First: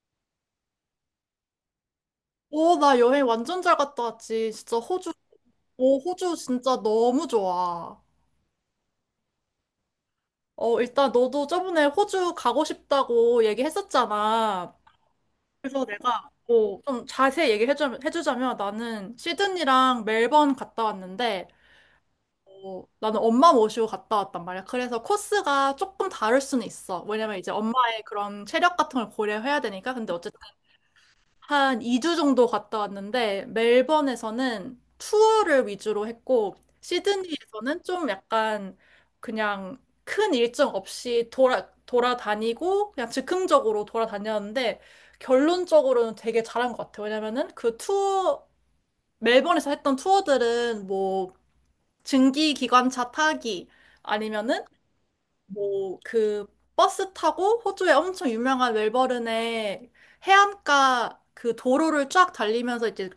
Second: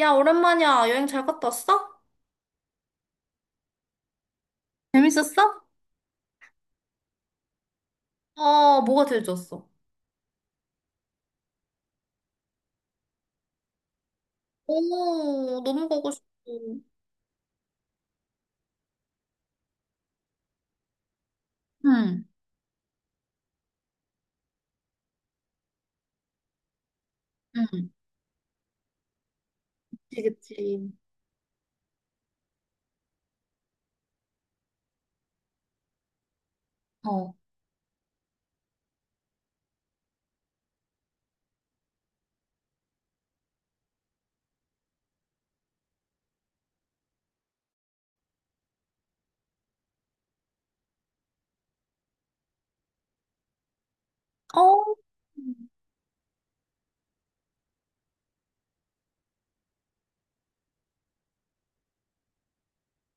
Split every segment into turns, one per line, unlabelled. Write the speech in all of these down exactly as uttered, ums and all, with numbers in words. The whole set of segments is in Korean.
야, 오랜만이야. 여행 잘 갔다 왔어?
오, 나 여행 완전 잘 갔다 왔지. 진짜 호주,
재밌었어?
오, 호주 진짜 너무 좋아.
어, 뭐가 제일 좋았어?
어, 일단 너도 저번에 호주 가고 싶다고 얘기했었잖아.
오,
그래서
너무 가고 싶어.
내가 어, 좀 자세히 얘기해주자면, 해주자면 나는 시드니랑 멜번 갔다 왔는데,
응,
어, 나는 엄마 모시고 갔다 왔단 말이야. 그래서 코스가 조금 다를 수는 있어. 왜냐면 이제
응,
엄마의 그런 체력 같은 걸 고려해야 되니까. 근데
그치,
어쨌든
그치.
한 이 주 정도 갔다 왔는데 멜번에서는 투어를 위주로 했고
어,
시드니에서는 좀 약간 그냥 큰 일정 없이 돌아 돌아다니고 그냥 즉흥적으로 돌아다녔는데 결론적으로는 되게 잘한 것 같아요. 왜냐면은 그 투어 멜번에서 했던 투어들은 뭐 증기 기관차 타기
어,
아니면은 뭐 그 버스 타고 호주의 엄청 유명한 멜버른의 해안가 그 도로를 쫙 달리면서 이제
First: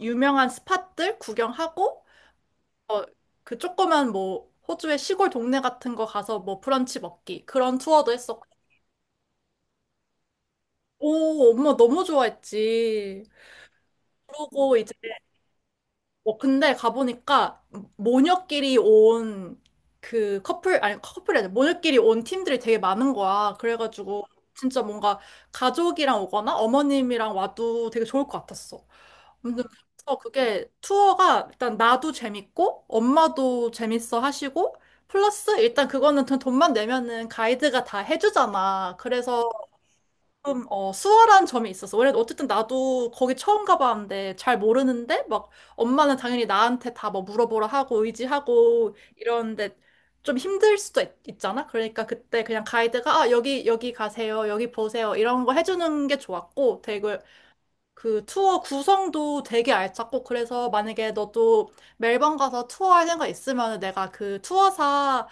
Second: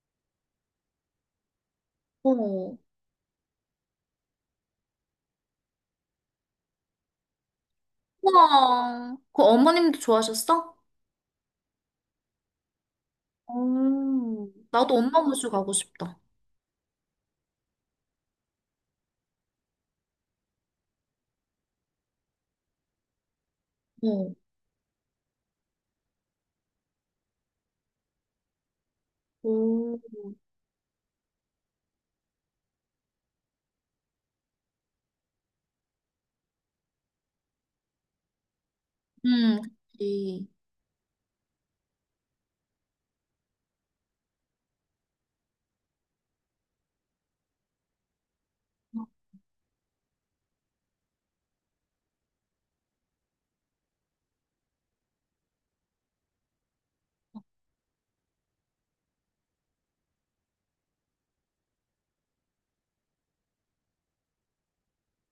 유명한 스팟들 구경하고
어,
어, 그 조그만 뭐 호주의 시골 동네 같은 거 가서 뭐 브런치 먹기 그런 투어도 했었고
우와. 그 어머님도 좋아하셨어?
오, 엄마 너무 좋아했지.
어,
그러고 이제
나도 엄마 모시고 가고 싶다.
어, 근데 가보니까 모녀끼리 온 그 커플, 아니 커플이 아니라 모녀끼리 온 팀들이 되게 많은 거야. 그래가지고
어,
진짜 뭔가 가족이랑 오거나 어머님이랑 와도 되게 좋을 것 같았어. 아무튼
오,
그래서 그게 투어가 일단 나도 재밌고 엄마도 재밌어 하시고 플러스 일단 그거는 돈- 돈만 내면은 가이드가 다 해주잖아. 그래서
응, 그치.
좀, 어, 수월한 점이 있었어. 원래 어쨌든 나도 거기 처음 가봤는데 잘 모르는데 막 엄마는 당연히 나한테 다 뭐 물어보라 하고 의지하고 이러는데 좀 힘들 수도 있, 있잖아. 그러니까 그때 그냥 가이드가 아, 여기, 여기 가세요. 여기 보세요. 이런 거 해주는 게 좋았고 되게 그 투어 구성도 되게 알찼고 그래서 만약에 너도 멜번 가서 투어 할 생각 있으면 내가 그 투어사랑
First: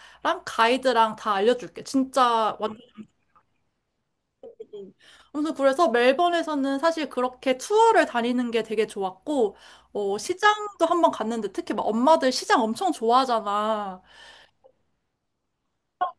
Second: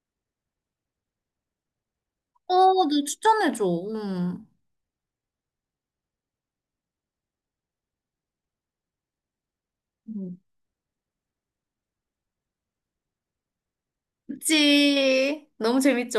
가이드랑 다 알려줄게. 진짜
어, 너 추천해줘. 응.
음. 아무튼 그래서 멜번에서는 사실 그렇게 투어를 다니는 게 되게 좋았고, 어,
응.
시장도 한번 갔는데 특히 막 엄마들 시장 엄청 좋아하잖아.
그치. 너무 재밌지,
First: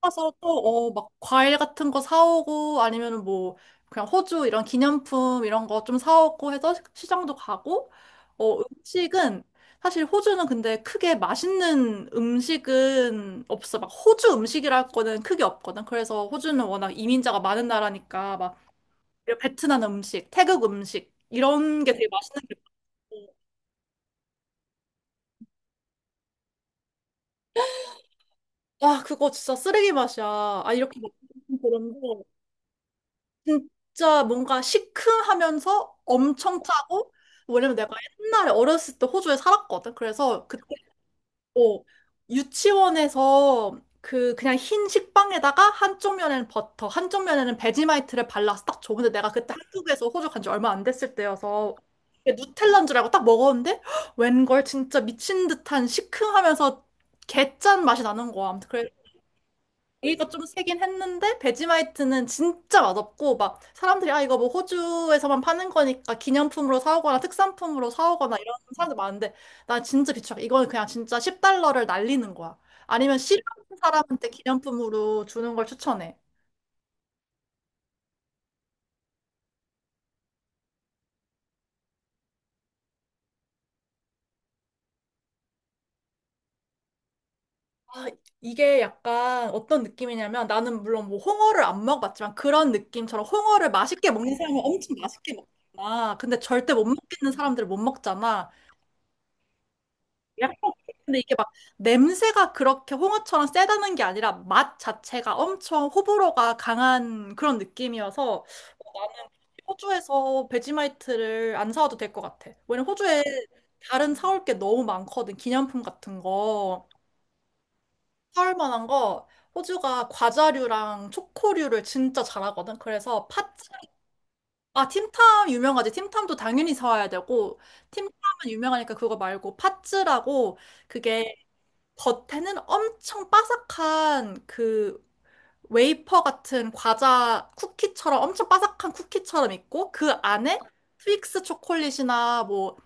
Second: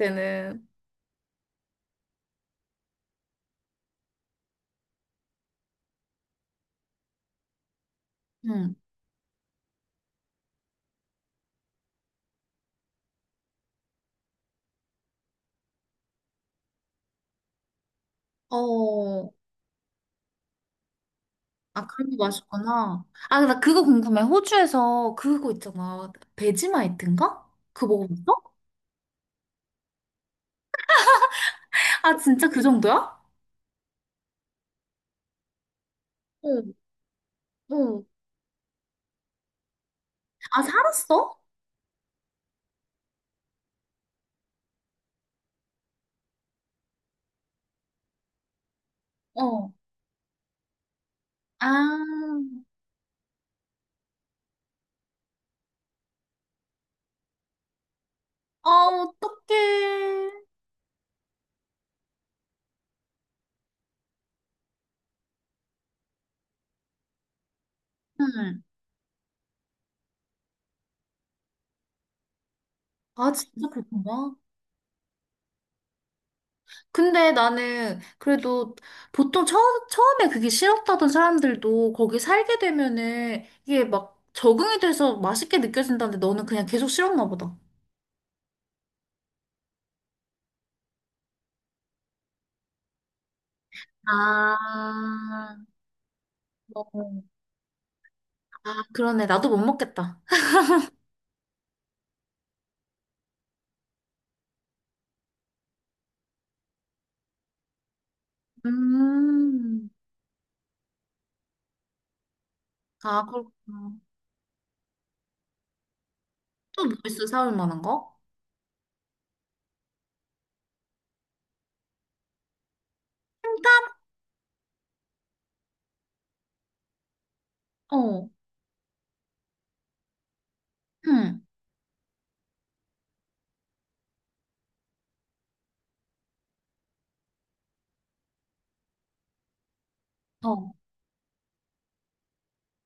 가서 또, 어, 막 과일 같은 거 사오고 아니면 뭐 그냥 호주 이런 기념품 이런 거 좀 사오고 해서 시- 시장도 가고, 어,
응.
음식은 사실 호주는 근데 크게 맛있는 음식은 없어. 막 호주 음식이랄 거는 크게 없거든. 그래서 호주는 워낙 이민자가 많은 나라니까 막
어.
그리고 베트남 음식, 태국 음식 이런
아,
게 되게
그런 게
맛있는 게
맛있구나. 아, 나 그거 궁금해. 호주에서 그거 있잖아. 베지마이트인가? 그거 먹어봤어?
와, 그거 진짜 쓰레기 맛이야. 아, 이렇게 맛있는 그런
아,
거
진짜 그 정도야?
진짜 뭔가 시큼하면서 엄청
응,
짜고 왜냐면 내가
응.
옛날에 어렸을 때 호주에 살았거든. 그래서
아,
그때
살았어?
어, 유치원에서 그 그냥 흰 식빵에다가 한쪽 면에는 버터, 한쪽 면에는 베지마이트를 발라서 딱 줘. 근데 내가 그때
어.
한국에서 호주 간지 얼마 안 됐을 때여서 이게
아,
누텔라인 줄 알고 딱 먹었는데 헉, 웬걸 진짜 미친 듯한 시큼하면서 개짠 맛이 나는 거야.
아,
아무튼 그래
어떡해.
얘기가 좀 세긴 했는데 베지마이트는 진짜 맛없고 막 사람들이 아 이거 뭐 호주에서만 파는 거니까 기념품으로 사오거나 특산품으로 사오거나 이런
응.
사람들 많은데 난 진짜 비추 이거는 그냥 진짜 십 달러를 날리는 거야. 아니면
아,
싫어하는
진짜
사람한테
그렇구나.
기념품으로 주는 걸 추천해.
근데 나는 그래도 보통 처음, 처음에 그게 싫었다던 사람들도 거기 살게 되면은 이게 막 적응이 돼서 맛있게 느껴진다는데 너는 그냥 계속 싫었나 보다.
아, 이게 약간 어떤 느낌이냐면 나는 물론 뭐 홍어를 안 먹어봤지만 그런 느낌처럼 홍어를 맛있게 먹는
아,
사람은 엄청 맛있게 먹잖아. 근데 절대 못
어.
먹겠는 사람들은 못 먹잖아.
아, 그러네. 나도 못 먹겠다.
약간 근데 이게 막 냄새가 그렇게 홍어처럼 세다는 게 아니라 맛 자체가 엄청 호불호가 강한 그런 느낌이어서 어, 나는
음.
호주에서 베지마이트를 안 사와도 될 것 같아. 왜냐면 호주에
아, 그렇구나.
다른 사올 게 너무 많거든. 기념품 같은
또
거.
뭐 있어? 사올 만한 거?
사올 만한 거 호주가 과자류랑 초코류를 진짜 잘하거든. 그래서 팥, 아, 틴탐 유명하지. 틴탐도 당연히 사와야 되고 틴탐은
어.
유명하니까 그거 말고 팥즈라고 그게
응.
겉에는 엄청 바삭한 그 웨이퍼 같은 과자 쿠키처럼 엄청 바삭한 쿠키처럼 있고 그 안에
어.
트윅스 초콜릿이나 뭐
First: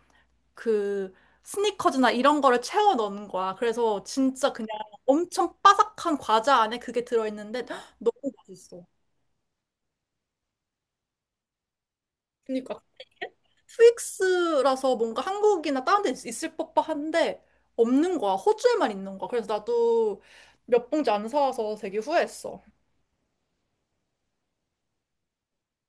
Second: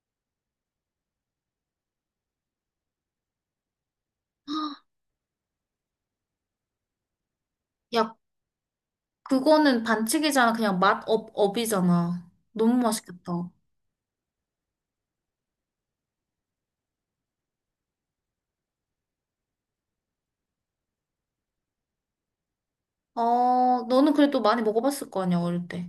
그 스니커즈나 이런 거를 채워 넣는 거야. 그래서 진짜 그냥 엄청 바삭한 과자 안에 그게 들어있는데 너무
야,
맛있어.
그거는 반칙이잖아. 그냥 맛 업, 업이잖아. 너무
그러니까
맛있겠다.
트윅스라서 뭔가 한국이나 다른 데 있- 을 법한데 없는 거야. 호주에만 있는 거야. 그래서 나도 몇 봉지 안 사와서 되게 후회했어.
어, 너는 그래도 많이 먹어봤을 거 아니야, 어릴 때.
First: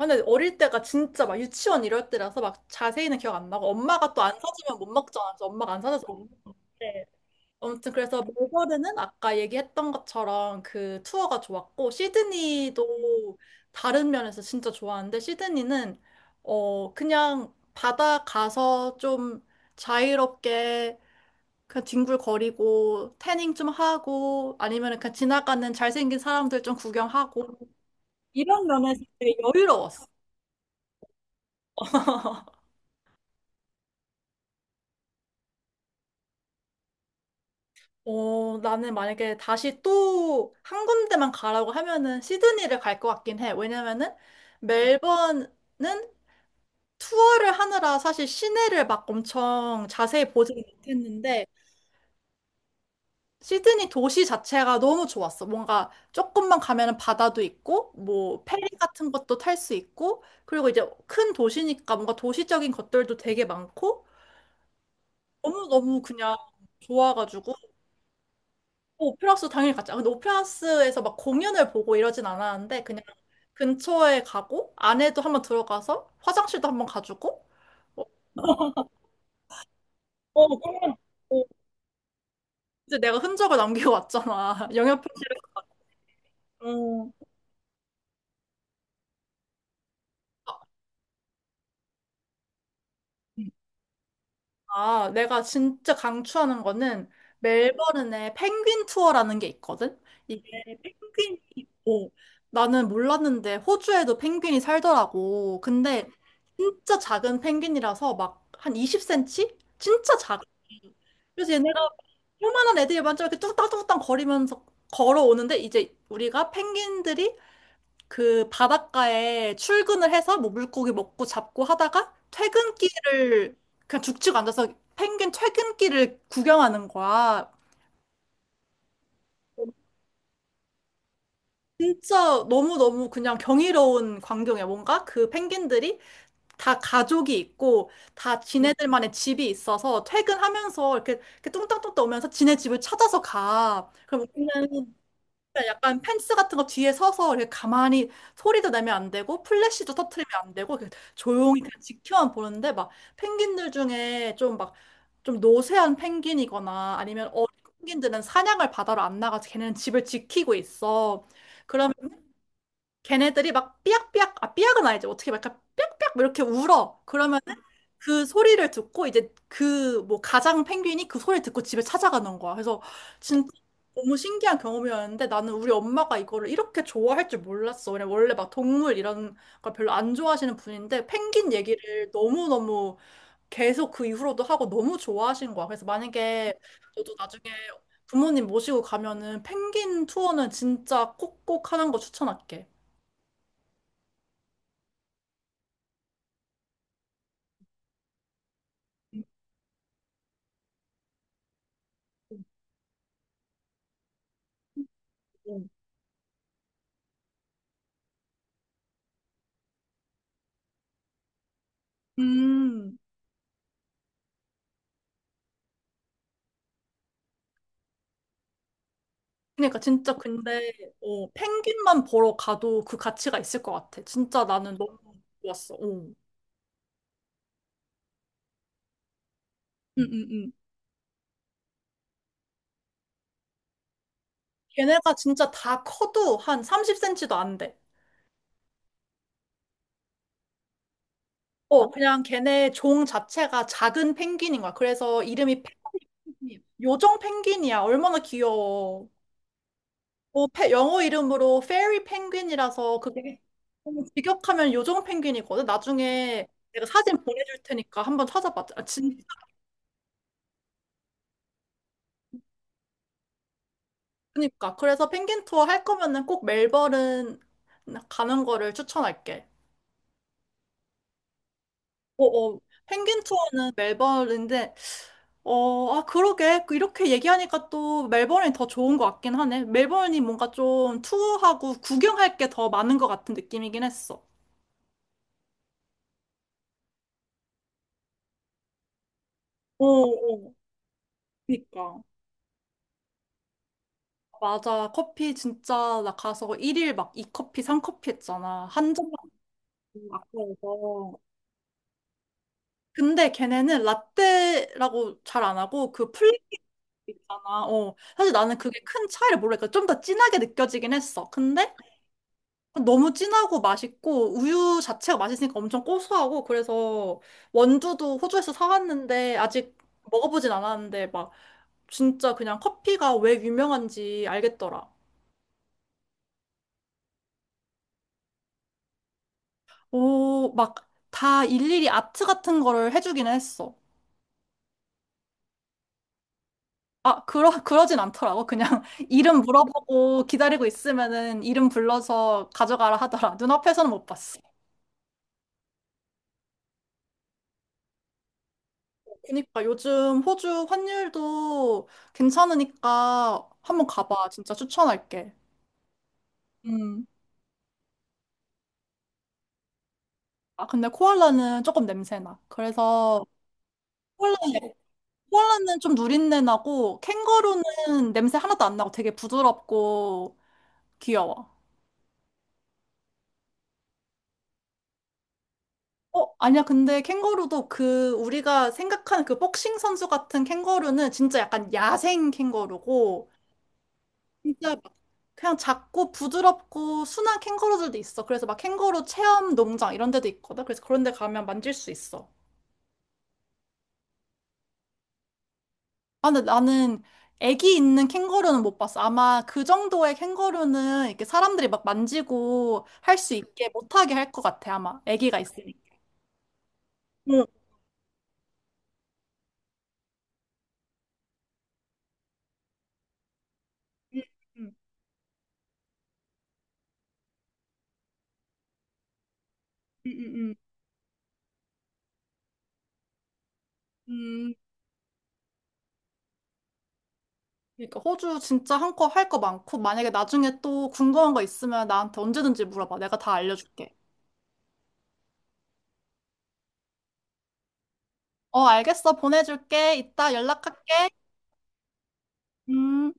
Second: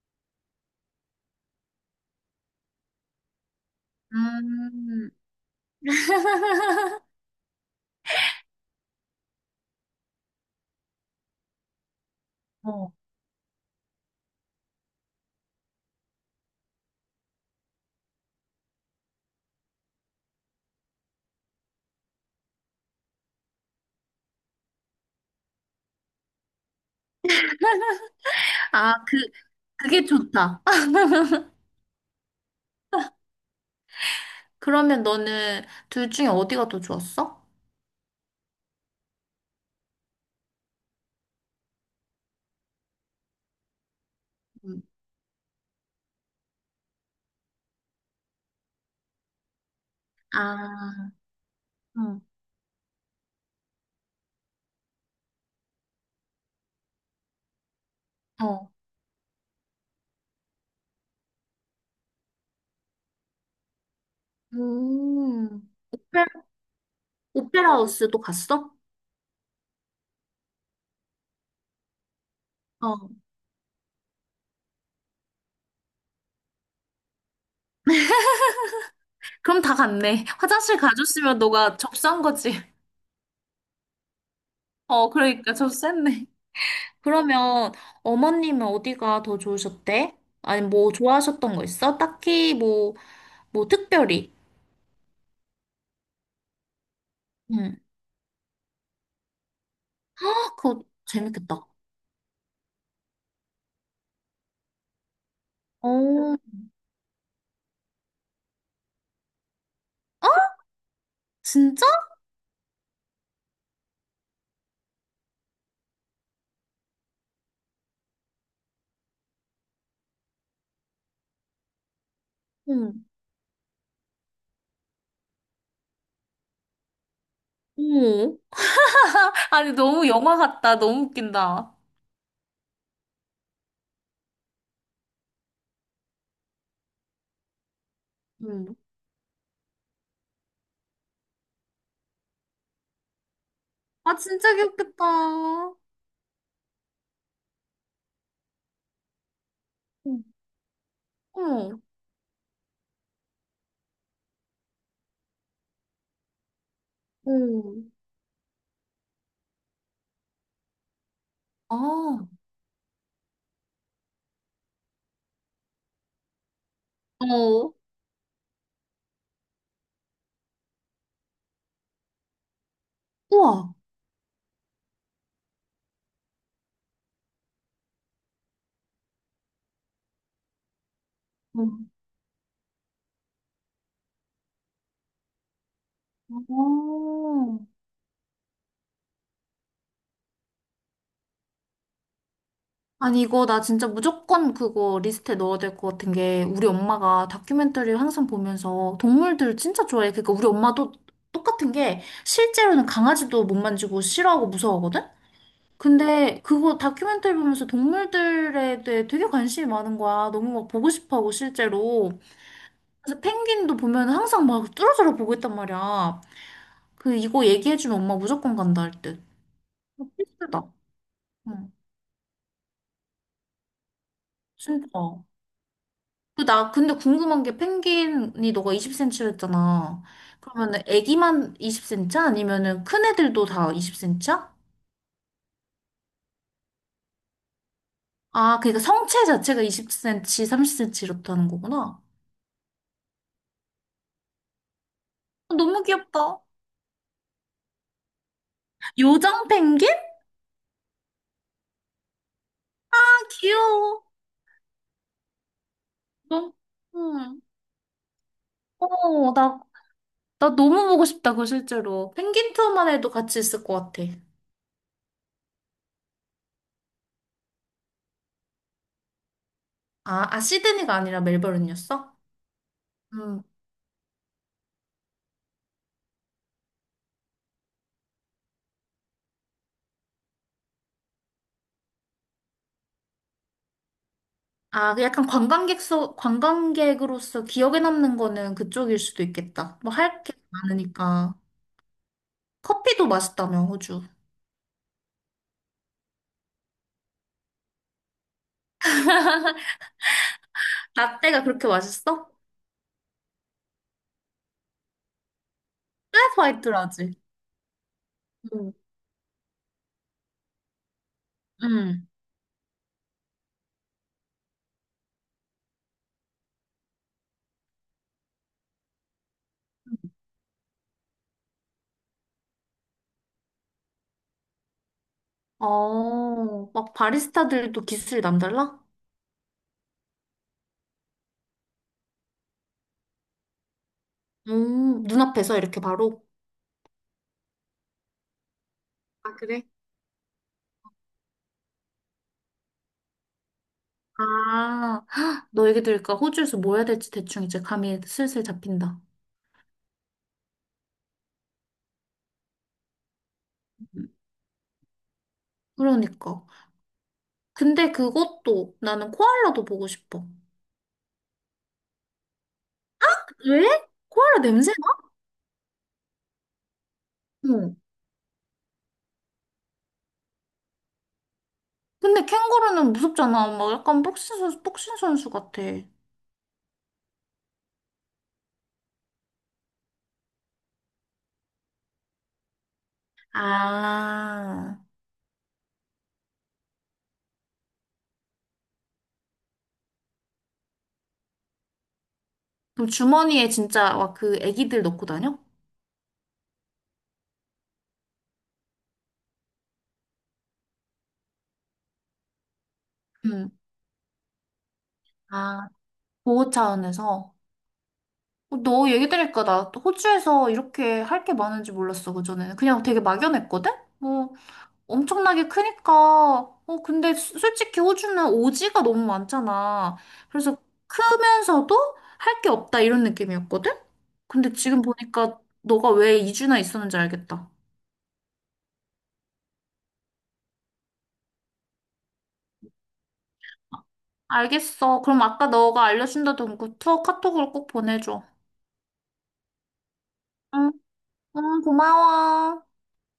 아, 근데 어릴 때가 진짜 막 유치원 이럴 때라서 막 자세히는 기억 안 나고 엄마가 또 안 사주면 못
음.
먹잖아. 그래서 엄마가 안 사줘서 못 먹는데 아무튼 그래서 멜버른은 아까 얘기했던 것처럼 그 투어가 좋았고
어.
시드니도 다른 면에서 진짜 좋았는데 시드니는 어 그냥 바다 가서 좀 자유롭게 그냥 뒹굴거리고 태닝 좀 하고 아니면 그냥 지나가는 잘생긴 사람들 좀 구경하고 이런
아,
면에서
그,
되게 여유로웠어.
그게 좋다. 그러면 너는 둘 중에 어디가 더 좋았어?
어, 나는 만약에 다시 또 한 군데만 가라고 하면은 시드니를 갈 것 같긴 해. 왜냐면은
음.
멜번은 투어를 하느라 사실 시내를 막 엄청 자세히 보지는
아,
못했는데
응.
시드니 도시 자체가 너무 좋았어. 뭔가 조금만 가면은 바다도 있고 뭐 페리
어.
같은 것도 탈 수 있고 그리고 이제 큰 도시니까 뭔가 도시적인 것들도 되게 많고
음.
너무너무 그냥 좋아가지고
오페라 하우스도 갔어?
오페라 하우스 당연히 갔죠. 근데 오페라 하우스에서 막 공연을 보고 이러진 않았는데 그냥
어,
근처에 가고 안에도 한번 들어가서 화장실도 한번 가주고 어,
그럼 다 갔네.
어,
화장실
그러면
가줬으면
어,
너가 접수한 거지.
이제 내가 흔적을 남기고 왔잖아. 영역
어,
표시를.
그러니까 접수했네.
어.
그러면 어머님은 어디가 더 좋으셨대? 아니, 뭐 좋아하셨던 거 있어? 딱히 뭐, 뭐 특별히.
아, 내가 진짜 강추하는 거는
응.
멜버른에 펭귄 투어라는 게 있거든? 이게
아, 그거
펭귄이
재밌겠다.
있고 나는 몰랐는데 호주에도 펭귄이 살더라고. 근데
어,
진짜 작은 펭귄이라서 막 한 이십 센티미터? 진짜 작아. 그래서
진짜?
얘네가 요만한 애들이 먼저 이렇게 뚝딱뚝딱 거리면서 걸어오는데 이제 우리가 펭귄들이 그 바닷가에 출근을 해서 뭐 물고기 먹고 잡고 하다가
응,
퇴근길을 그냥 죽치고 앉아서 펭귄 퇴근길을 구경하는 거야.
오. 아니, 너무 영화 같다. 너무 웃긴다.
진짜 너무너무 그냥 경이로운 광경이야. 뭔가 그 펭귄들이 다 가족이 있고 다
응,
지네들만의 집이 있어서 퇴근하면서 이렇게, 이렇게 뚱땅뚱땅 오면서 지네 집을 찾아서 가.
아,
그럼
진짜
우리는
귀엽겠다.
그러니까 약간 펜스 같은 거 뒤에 서서 이렇게 가만히 소리도 내면 안 되고 플래시도
응,
터트리면 안 되고 이렇게 조용히 그냥
응
지켜만 보는데 막 펭귄들 중에 좀 막 좀 노쇠한 펭귄이거나 아니면 어린
응.
펭귄들은 사냥을 바다로 안 나가서 걔네는 집을 지키고 있어.
아,
걔네들이 막 삐약삐약, 아, 삐약은 아니지. 어떻게 막 약간 삐약삐약 뭐 이렇게 울어. 그러면
어.
그 소리를 듣고 이제 그 뭐 가장 펭귄이 그 소리를 듣고 집에 찾아가는 거야. 그래서 진짜
우와,
너무 신기한 경험이었는데 나는 우리 엄마가 이거를 이렇게 좋아할 줄 몰랐어. 그냥 원래 막 동물 이런 걸 별로 안 좋아하시는 분인데 펭귄
응.
얘기를 너무너무 계속 그 이후로도 하고 너무 좋아하신 거야. 그래서 만약에 너도 나중에
오.
부모님 모시고 가면은 펭귄 투어는 진짜 꼭꼭 하는 거 추천할게.
아니, 이거 나 진짜 무조건 그거 리스트에 넣어야 될 것 같은 게, 우리 엄마가 다큐멘터리를 항상 보면서 동물들 진짜 좋아해. 그러니까 우리 엄마도 똑같은 게, 실제로는 강아지도 못 만지고 싫어하고 무서워하거든?
음.
근데 그거 다큐멘터리 보면서 동물들에 대해 되게 관심이 많은 거야. 너무 막 보고 싶어 하고, 실제로.
음,
그래서 펭귄도 보면 항상 막 뚫어져라 보고 있단 말이야. 그, 이거 얘기해주면 엄마 무조건 간다 할 듯.
그러니까
어,
진짜
필수다.
근데 어,
응,
펭귄만 보러 가도 그 가치가 있을 것 같아. 진짜 나는
진짜.
너무 좋았어. 어. 음,
그 나 근데 궁금한 게 펭귄이 너가 이십 센티미터 였 했잖아.
음, 음.
그러면은 애기만 이십 센티미터 아니면은 큰 애들도 다 이십 센티미터야?
걔네가 진짜 다 커도 한 삼십 센티미터도 안 돼.
아, 그러니까 성체 자체가 이십 센티미터, 삼십 센티미터 이렇다는
어,
거구나.
그냥 걔네 종 자체가 작은 펭귄인 거야. 그래서
아,
이름이
너무 귀엽다.
펭귄, 요정 펭귄이야. 얼마나 귀여워.
요정 펭귄? 아,
어, 페- 영어 이름으로 페리 펭귄이라서 그게
귀여워.
너무 직역하면 요정 펭귄이거든. 나중에
너,
내가 사진
응.
보내줄 테니까 한번 찾아봐. 아,
어, 나, 나 너무 보고 싶다, 그거 실제로. 펭귄 투어만 해도 같이 있을 것 같아.
그러니까 그래서 펭귄 투어 할 거면은 꼭 멜버른 가는 거를 추천할게.
아, 아, 시드니가 아니라 멜버른이었어?
어, 어. 펭귄
음.
투어는 멜버른인데 어, 아 그러게 그 이렇게 얘기하니까 또 멜버른이 더 좋은 것 같긴 하네. 멜버른이 뭔가 좀 투어하고 구경할 게 더 많은 것 같은 느낌이긴 했어.
아, 그 약간 관광객서, 관광객으로서 기억에 남는 거는 그쪽일 수도 있겠다.
어,
뭐 할 게
어.
많으니까.
그니까.
커피도 맛있다며, 호주.
맞아. 커피 진짜 나 가서 일일 막 이커피삼커피 했잖아. 한 잔만 아까워서.
라떼가 그렇게 맛있어?
근데 걔네는 라떼라고 잘 안 하고 그
그래서 화이트라지.
있잖아. 어. 사실 나는
응.
그게 큰 차이를 모르니까 좀 더 진하게 느껴지긴 했어. 근데
응.
너무 진하고 맛있고 우유 자체가 맛있으니까 엄청 고소하고 그래서 원두도 호주에서 사왔는데 아직 먹어보진 않았는데 막 진짜 그냥 커피가 왜 유명한지 알겠더라.
어, 막 바리스타들도 기술이 남달라?
오, 막 다 일일이 아트 같은 거를 해주긴 했어.
음, 눈앞에서 이렇게 바로.
아, 그러, 그러진 않더라고. 그냥
아,
이름
그래?
물어보고 기다리고 있으면은 이름 불러서 가져가라 하더라. 눈앞에서는 못 봤어.
아, 헉, 너 얘기 들으니까 호주에서 뭐 해야 될지 대충 이제 감이 슬슬 잡힌다.
그니까 요즘 호주 환율도 괜찮으니까 한번
음.
가봐. 진짜 추천할게.
그러니까.
음.
근데 그것도 나는 코알라도 보고 싶어.
아, 근데 코알라는 조금 냄새나. 그래서
왜? 코알라
코알라는,
냄새
코알라는 좀 누린내 나고
응.
캥거루는 냄새 하나도 안 나고 되게 부드럽고 귀여워.
근데 캥거루는 무섭잖아. 막 약간 복싱 선수, 복싱 선수 같아.
어, 아니야. 근데 캥거루도 그 우리가 생각하는 그 복싱 선수 같은 캥거루는 진짜 약간 야생 캥거루고 진짜
아.
막 그냥 작고 부드럽고 순한 캥거루들도 있어. 그래서 막 캥거루 체험 농장 이런 데도 있거든. 그래서 그런 데 가면 만질 수 있어.
그럼 주머니에 진짜 막 그 애기들 넣고 다녀?
아, 근데 나는 애기 있는 캥거루는 못 봤어. 아마 그 정도의 캥거루는 이렇게 사람들이 막 만지고 할 수
응.
있게 못하게 할 것 같아. 아마 애기가
아,
있으니까.
보호 차원에서.
응.
어, 너 얘기 들으니까 나 호주에서 이렇게 할 게 많은지 몰랐어, 그전에는. 그냥 되게 막연했거든?
응,
뭐
응,
엄청나게 크니까, 어, 근데 수- 솔직히 호주는 오지가 너무 많잖아.
응, 응.
그래서 크면서도 할 게 없다 이런 느낌이었거든? 근데
응.
지금 보니까 너가 왜 이 주나 있었는지 알겠다.
그러니까 호주 진짜 한껏 할 거 많고 만약에 나중에 또 궁금한 거 있으면 나한테 언제든지 물어봐. 내가 다 알려줄게.
알겠어. 그럼 아까 너가 알려준다던 그 투어 카톡으로 꼭 보내줘.
어, 알겠어. 보내줄게. 이따
응,
연락할게.
응, 고마워.
음.